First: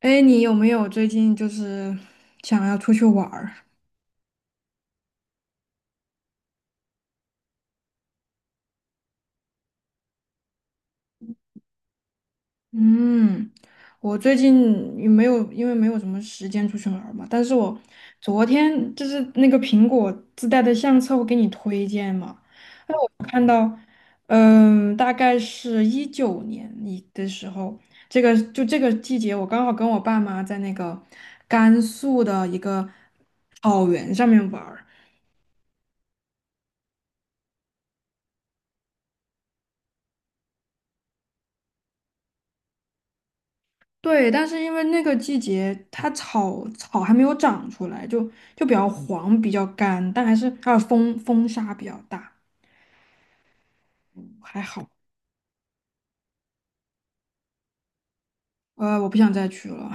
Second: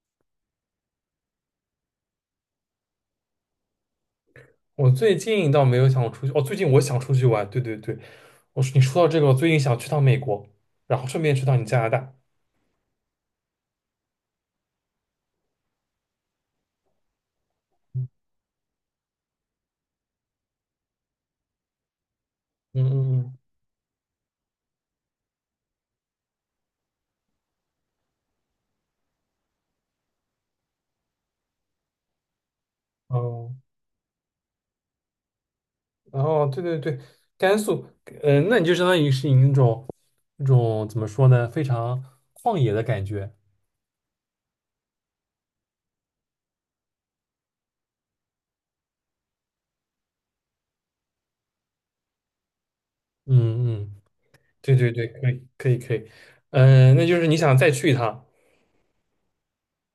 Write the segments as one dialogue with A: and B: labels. A: 哎，你有没有最近想要出去玩儿？
B: 我最近倒没有想出去，哦，最近我想出去玩。对对对，我说你说到这个，我最近想去趟美国，然后顺便去趟你加拿大。
A: 嗯，我最近也没有，因为没有什么时间出去玩儿嘛。但是我
B: 嗯
A: 昨天那个苹果自带的相册，我给你推荐嘛，
B: 嗯嗯，
A: 看到，嗯，大概是19年一的时候，这个就这个季节，我刚好跟我爸妈在那个甘肃的一个
B: 哦，
A: 草原上面玩儿。
B: 然后对对对，甘肃，嗯、那你就相当于是你那种怎么说呢，非常旷野的感觉。
A: 对，但是因为那个季节它草还没有长出来，就比较黄，比较干，但还有风沙比较大，
B: 嗯嗯，
A: 还
B: 对
A: 好。
B: 对对，可以可以可以，嗯、那就是你想再去一趟，
A: 我不想再去了。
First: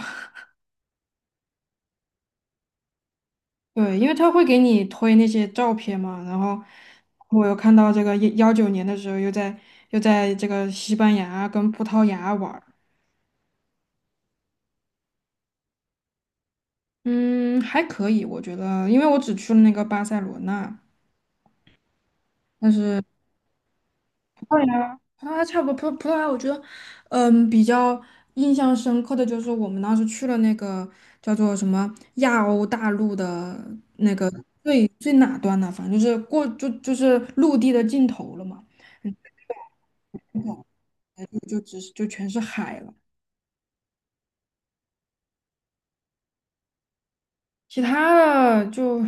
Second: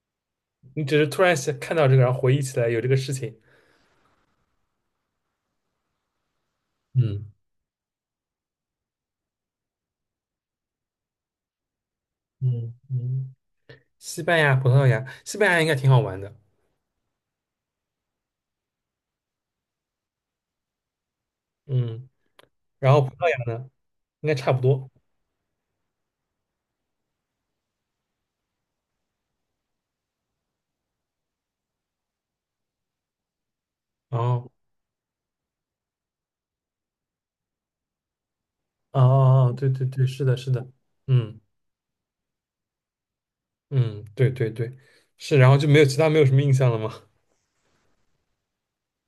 B: 你只是突然想看到这个，然后回忆起来有这个事情。
A: 对，因为他会给你推那些照片嘛，然后
B: 嗯
A: 我又看到这个19年的时候又在这个西班牙跟葡萄牙玩儿，
B: 嗯嗯，西班牙、葡萄牙，西班牙应该挺好玩的。
A: 嗯，还可以，我觉得，因为我只去了那个巴塞罗那。
B: 嗯。
A: 但
B: 然后
A: 是。
B: 葡萄牙呢，应该差不多。
A: 葡萄牙差不多，葡萄牙，我觉得，嗯，比较印象深刻的就是我们当时去了那个叫做什么亚欧大陆的
B: 哦，
A: 最哪端呢？反正就是陆地的尽头了嘛，
B: 哦哦哦，对对对，是的，是的，
A: 就
B: 嗯
A: 就只是就全是海了。
B: 嗯，对对对，是，然后就没有其他没有什么印象了吗？
A: 其他的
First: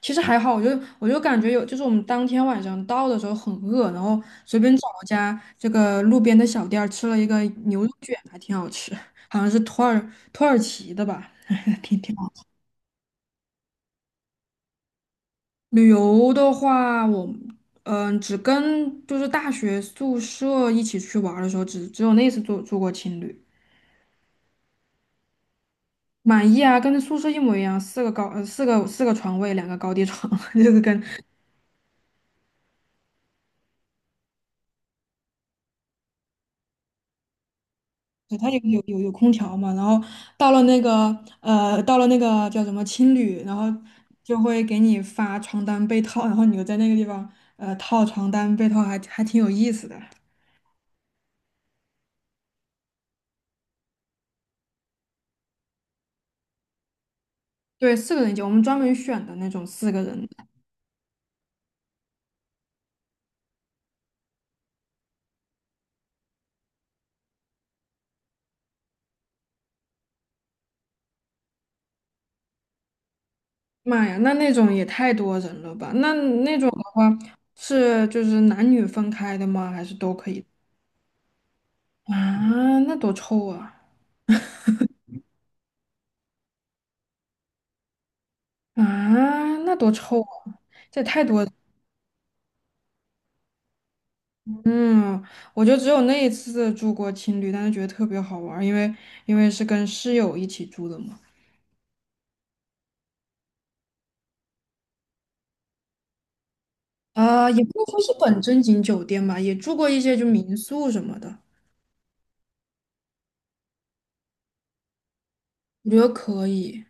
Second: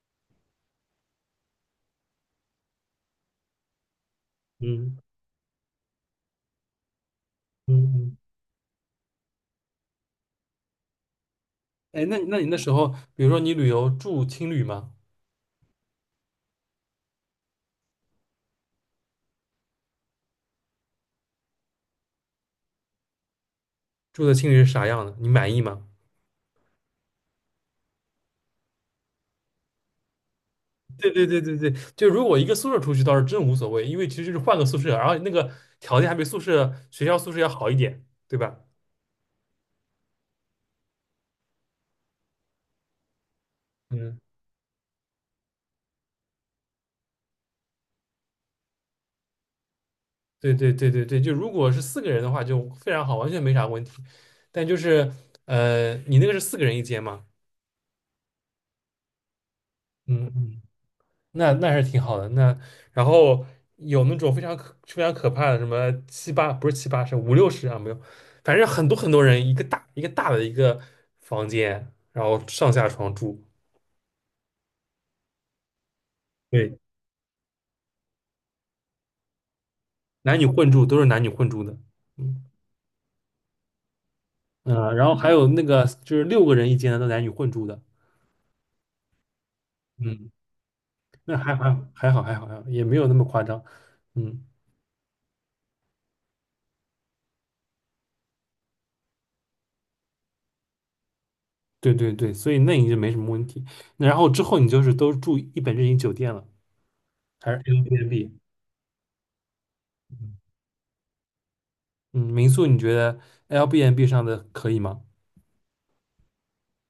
A: 其实还好，我就感觉有，就是我们当天晚上到的时候很饿，然后随便找
B: 嗯
A: 了家这个路边的小店儿吃了一个牛肉卷，
B: 嗯，
A: 还挺好吃，好像是土耳其的吧，挺
B: 哎，
A: 挺。
B: 那你那时候，比如说你旅游住青旅吗？
A: 旅游的话，我只跟就是大学宿舍一起去玩儿的时候，只有那次住过情侣，
B: 住的青旅是啥样的？你满意吗？
A: 满意啊，跟宿舍一模一样，四个床位，两个高低床，就是跟
B: 对对对对对，就如果一个宿舍出去倒是真无所谓，因为其实就是换个宿舍，然后那个条件还比宿舍学校宿舍要好一点，对
A: 它
B: 吧？
A: 有空调嘛，然后到了那个叫什么青旅，然后
B: 嗯
A: 就会给你发床单被套，然后你就在那个地方套床单被套还挺有意思的。
B: 对对对对对，就如果是四个人的话，就非常好，完全没啥问题。但就是你那个是四个人一间吗？
A: 对，四个人一间，我们专门选的那种四个人。
B: 嗯嗯，那是挺好的。那然后有那种非常可怕的，什么七八不是七八，是五六十啊，没有，反正很多很多人一个大的一个房间，然后上下床住，
A: 妈呀，那种也太多人了吧？那那种
B: 对，
A: 是就是男女分开的吗？还是都可
B: 男
A: 以？
B: 女混住都是男女混住的。嗯
A: 啊，那多臭啊！
B: 嗯，然后还有那个就是六个人一间的，都男女混住的。
A: 啊，那多臭
B: 嗯。
A: 啊！这也太
B: 那
A: 多了。
B: 还还好还好还好，也没有那么夸张。嗯，
A: 嗯，我就只有那一次住过青旅，但是觉得特别好玩儿，因为是跟室友一起住的嘛。
B: 对对对，所以那你就没什么问题。那然后之后你就是都住一本正经酒店了，
A: 啊，
B: 还是
A: 也不能说是
B: Airbnb？
A: 本正经酒店吧，也住过一些就民宿什么的。
B: 嗯，民宿你觉得哎 Airbnb 上的可以吗？
A: 我觉得可以，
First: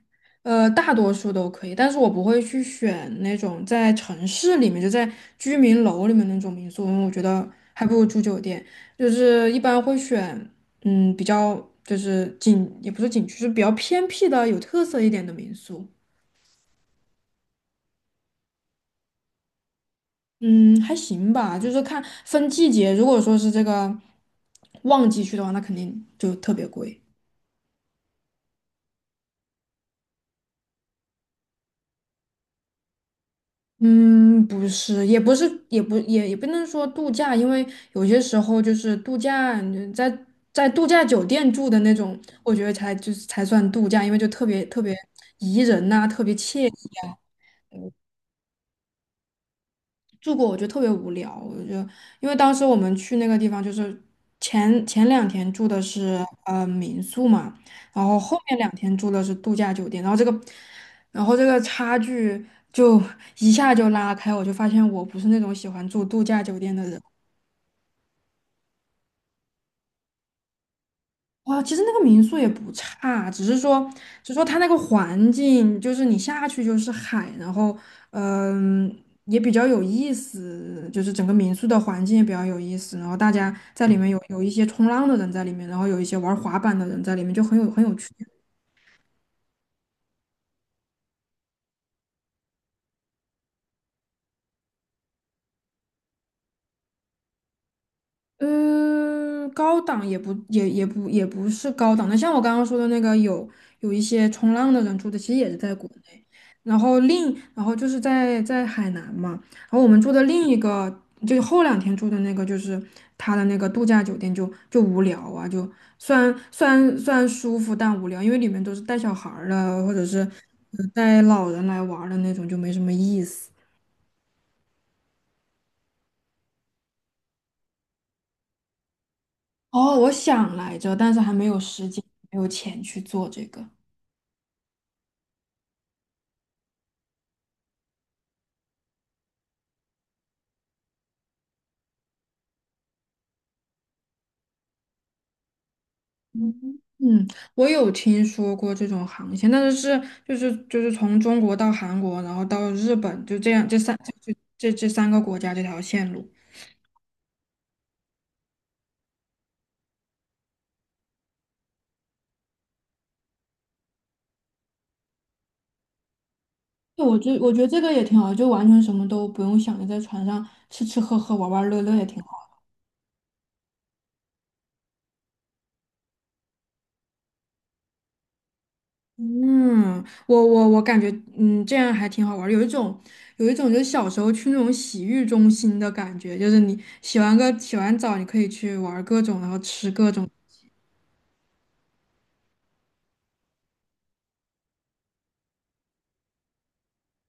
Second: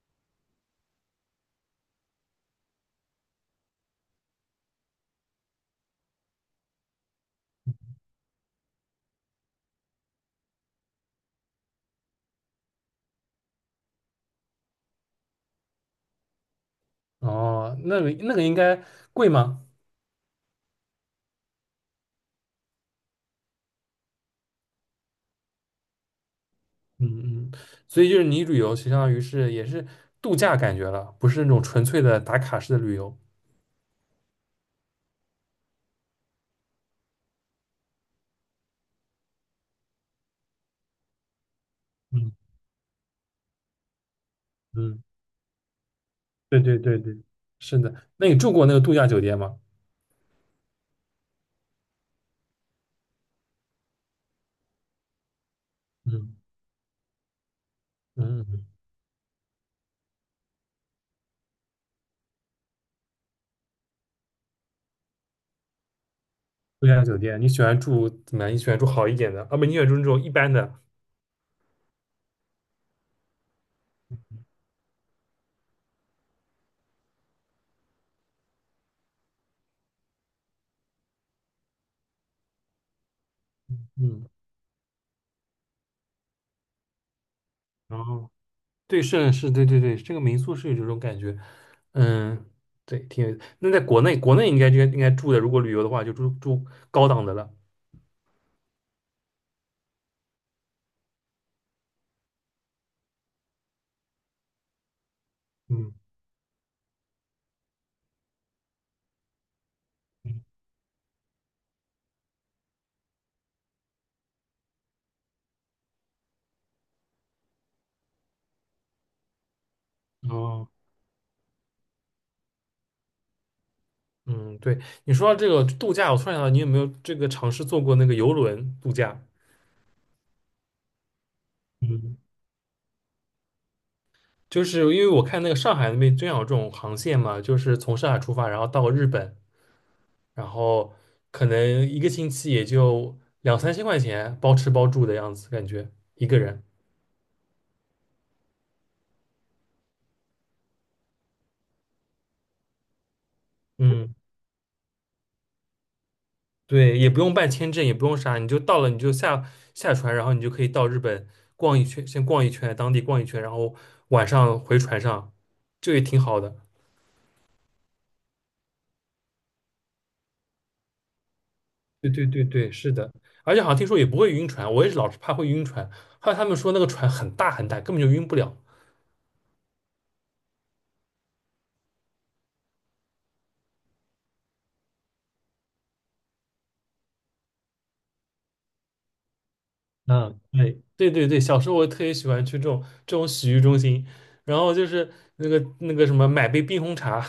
A: 大多数都可以，但是我不会去选那种在城市里面，就在居民楼里面那种民宿，因为我觉得还不如住酒店。就是一般会选，嗯，比较就是景，也不是景区，就是比较偏僻的、有特色一点的民宿。
B: 哦，那个应该贵吗？
A: 嗯，还行吧，就是看分季节，如果说是这个旺季去的话，那肯定就特别贵。
B: 嗯嗯，所以就是你旅游相当于是也是度假感觉了，不是那种纯粹的打卡式的旅游。
A: 嗯，不是，也不是，也不能说度假，因为有些时候就是度假，嗯在在度假酒店住的那种，
B: 嗯
A: 我觉得才就是才算度假，因为就特别特别
B: 嗯，
A: 宜人呐、特别
B: 对
A: 惬意。
B: 对对对，是的。那你住过那个度假酒店吗？
A: 住过，我觉得特别无聊。我就因为当时我们去那个地方，就是前两天住的是
B: 嗯
A: 民宿嘛，然后后面两
B: 嗯。
A: 天住的是度假酒店，然后这个差距就一下就拉开，我就发现我不是那种喜欢住度假酒店的
B: 度
A: 人。
B: 假酒店，你喜欢住怎么样？你喜欢住好一点的，啊不，你喜欢住那种一般的，
A: 哇，其实那个民宿也不差，只是说它那个环境，就是你下去就是海，然后，嗯，也比较有意思，就是整个民宿的环境也比较有意思，然后大家在里面
B: 嗯，
A: 有一些冲浪的人在里面，然后有一些玩滑板的人在里面，就很有
B: 然
A: 趣。
B: 后对，是是，对对对，这个民宿是有这种感觉，嗯，对，挺有。那在国内，国内应该就应该住的，如果旅游的话，就住住高档的了，
A: 嗯，高档也不是高档的，像我刚刚说的那个有一些冲浪的人住的，其实也是在国
B: 嗯，
A: 内，然后然后就是在在海南嘛，然后我们住的
B: 嗯
A: 另一个就是后两天住的那个就是他的那个度假酒店就无聊啊，就虽然舒服但无聊，因为里面都是带小孩儿的或者是
B: 哦，
A: 带老人来玩儿的那种，就没什么意思。
B: 嗯，对，你说到这个度假，我突然想到，你有没有这个尝试坐过那个游轮度假？
A: 哦，我想来着，但是还没有时间，
B: 嗯，
A: 没有钱去做这个。
B: 就是因为我看那个上海那边真有这种航线嘛，就是从上海出发，然后到日本，然后可能一个星期也就两三千块钱，包吃包住的样子，感觉一个人。
A: 嗯，嗯我有听说过这种航线，但是就是从中国到韩国，然后到日本，就这样
B: 嗯，
A: 这三个国家这条线路。
B: 对，也不用办签证，也不用啥，你就到了你就下船，然后你就可以到日本逛一圈，先逛一圈，当地逛一圈，然后晚上回船上，这也挺好的。
A: 对，我觉得这个也挺好，就完全什么都不用想，就在船上吃吃喝喝玩玩乐乐也
B: 对
A: 挺
B: 对对
A: 好。
B: 对，是的，而且好像听说也不会晕船，我也是老是怕会晕船。后来他们说那个船很大很大，根本就晕不了。
A: 嗯，我感觉嗯这样还挺好玩儿，有一种就是小时候去那种洗浴中心的感觉，就是你洗完澡，你可以去玩儿各种，然后吃各种。
B: 嗯，对对对对，小时候我特别喜欢去这种洗浴中心，然后就是那个什么买杯冰红茶，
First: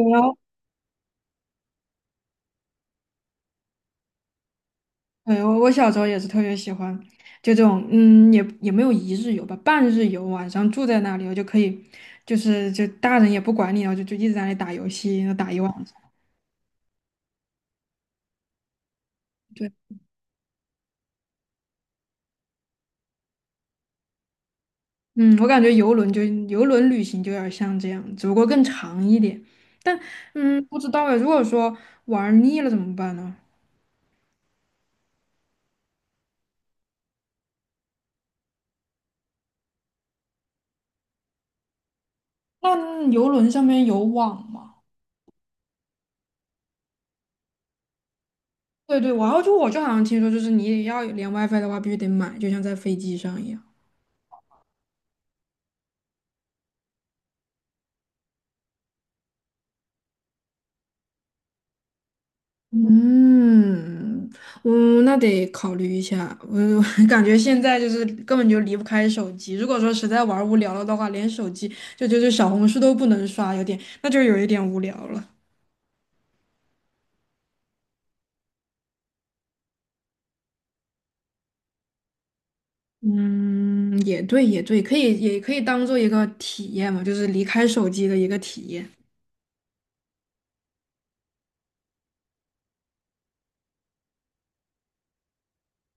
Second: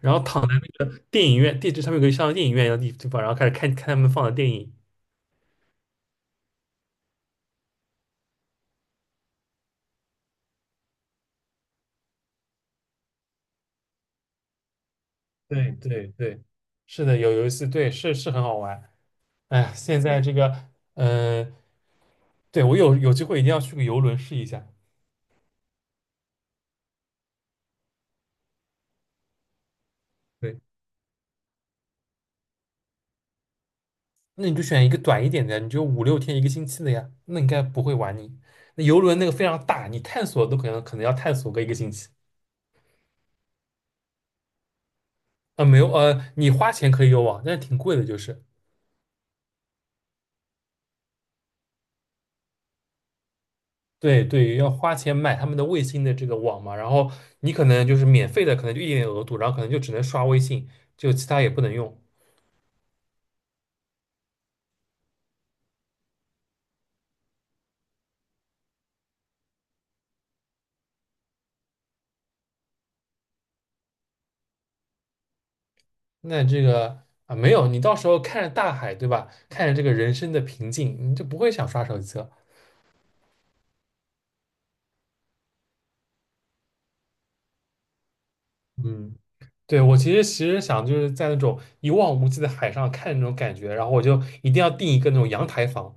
B: 然后躺在电影院地址上面有个像电影院一样的地方，然后开始看看他们放的电影。
A: 对，我我小时候也是特别喜欢，就这种，嗯，也没有一日游吧，半日游，晚上住在那里，我就可以，就是就大人也不管你，就一直在那里打游戏，然后打一晚
B: 对
A: 上。
B: 对对，是的，有游戏，对，是很好玩。
A: 对，
B: 哎，现在这个，呃，对我有机会一定要去个游轮试一下。
A: 嗯，我感觉游轮旅行就有点像这样，只不过更长一点。但
B: 对，
A: 嗯，不知道哎，如果说玩腻了怎么办呢？
B: 那你就选一个短一点的，你就五六天一个星期的呀，那应该不会玩你。那游轮那个非常大，你探索都可能要探索个一个星期。
A: 那游轮上面有网吗？
B: 啊，没有，你花钱可以有网，但是挺贵的，就是
A: 对对，然后就我就好像听说，就是你要连 WiFi 的话，必须得买，就像在飞机上一样。
B: 对对，要花钱买他们的卫星的这个网嘛。然后你可能就是免费的，可能就一点点额度，然后可能就只能刷微信，就其他也不能用。
A: 嗯，嗯，那得考虑一下。我 我感觉现在就是根本就离不开手机。如果说实在玩儿无聊了的话，连手机小红书都不能刷，有点，那就有一点无聊了。
B: 那这个啊，没有，你到时候看着大海，对吧？看着这个人生的平静，你就不会想刷手机了。
A: 嗯，也对，也对，可以，也可以当做一个体验嘛，就是离开手机的一个体验。
B: 嗯。对，我其实想就是在那种一望无际的海上看那种感觉，然后我就一定要订一个那种阳台房，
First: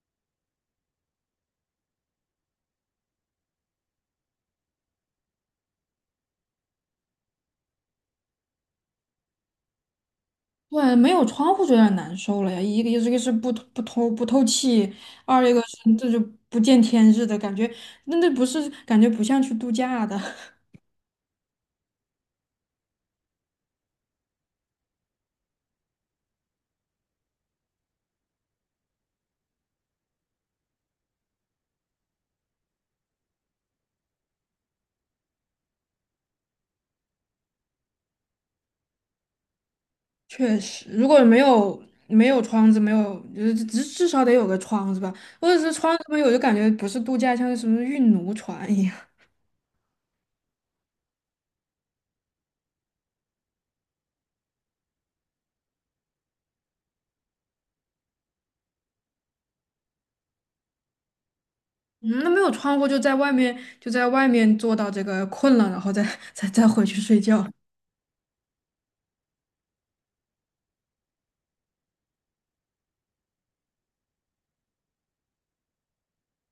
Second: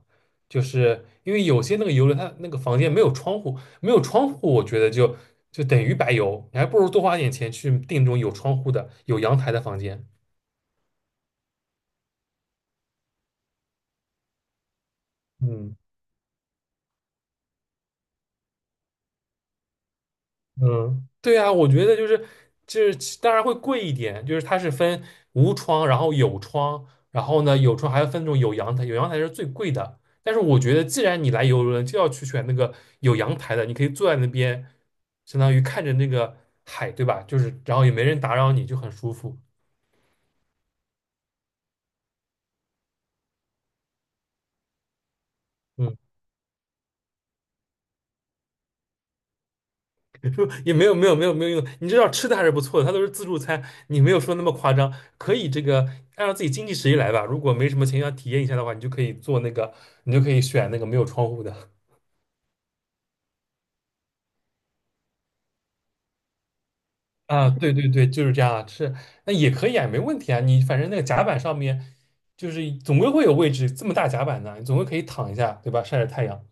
B: 就是因为有些那个游轮它那个房间没有窗户，没有窗户，我觉得就等于白游，你还不如多花点钱去订那种有窗户的、有阳台的房间。
A: 对，没有窗户就有点难受了呀。一个是不透气，二一个
B: 嗯。
A: 是这就不见天日的感觉，那那不是感觉不像去度假的。
B: 嗯，对啊，我觉得就是当然会贵一点，就是它是分无窗，然后有窗，然后呢有窗还要分那种有阳台，有阳台是最贵的。但是我觉得既然你来游轮，就要去选那个有阳台的，你可以坐在那边，相当于看着那个海，对吧？就是然后也没人打扰你，就很舒服。
A: 确实，如果没有窗子，没有就是至少得有个窗子吧，或者是窗
B: 嗯。
A: 子没有，就感觉不是度假，像是什么运奴船一样。
B: 也没有用，你知道吃的还是不错的，它都是自助餐，你没有说那么夸张，可以这个按照自己经济实力来吧。如果没什么钱要体验一下的话，你就可以做那个，你就可以选那个没有窗户的
A: 嗯，那没有窗户就在外面，在外面坐到这个困了，然后再 再回去睡觉。
B: 啊。对对对，就是这样啊，是那也可以啊，没问题啊。你反正那个甲板上面就是总归会有位置，这么大甲板呢，你总归可以躺一下，对吧？晒晒太阳。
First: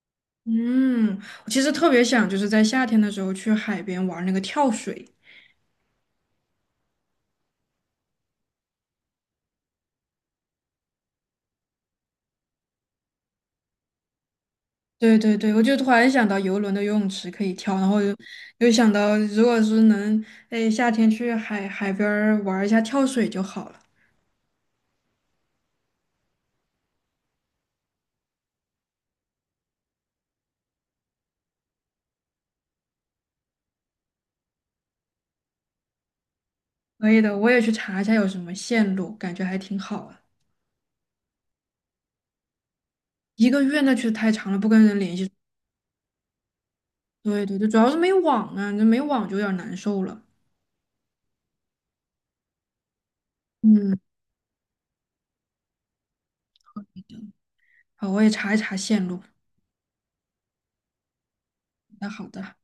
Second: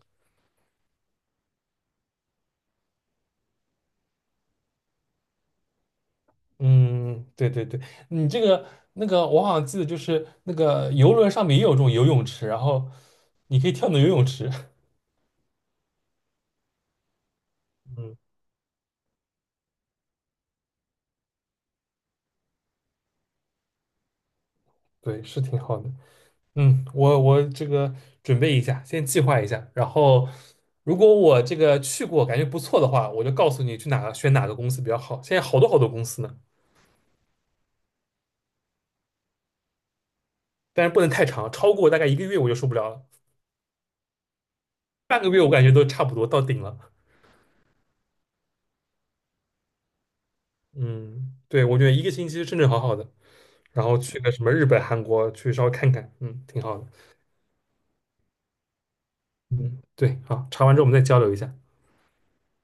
A: 嗯，我其实特别想就是在夏天的时候去海边玩那个跳水。
B: 嗯，对对对，你这个那个，我好像记得就是那个游轮上面也有这种游泳池，然后你可以跳到游泳池。
A: 对对对，我就突然想到游轮的游泳池可以跳，然 后
B: 嗯
A: 又想到如果是能，哎，夏天去海边儿玩一下跳水就好了。
B: 对，是挺好的。嗯，我这个准备一下，先计划一下，然后如果我这个去过感觉不错的话，我就告诉你去哪个选哪个公司比较好。现在好多好多公司呢，
A: 可以的，我也去查一下有什么线路，感觉还挺好啊。
B: 但是不能太长，超过大概一个月我就受不了了，
A: 一个月那确实太长了，不跟人联
B: 半个
A: 系。
B: 月我感觉都差不多到顶了。
A: 对对对，主要是没网啊，这没网就有点难受了。
B: 嗯，对，我觉得一个星期是正正好好的，然后
A: 嗯，
B: 去个什么日本、韩国去稍微看看，嗯，挺好的。
A: 好，我也查一查线路。
B: 嗯，对，好，查完之后我们再交流一下。
A: 那好的。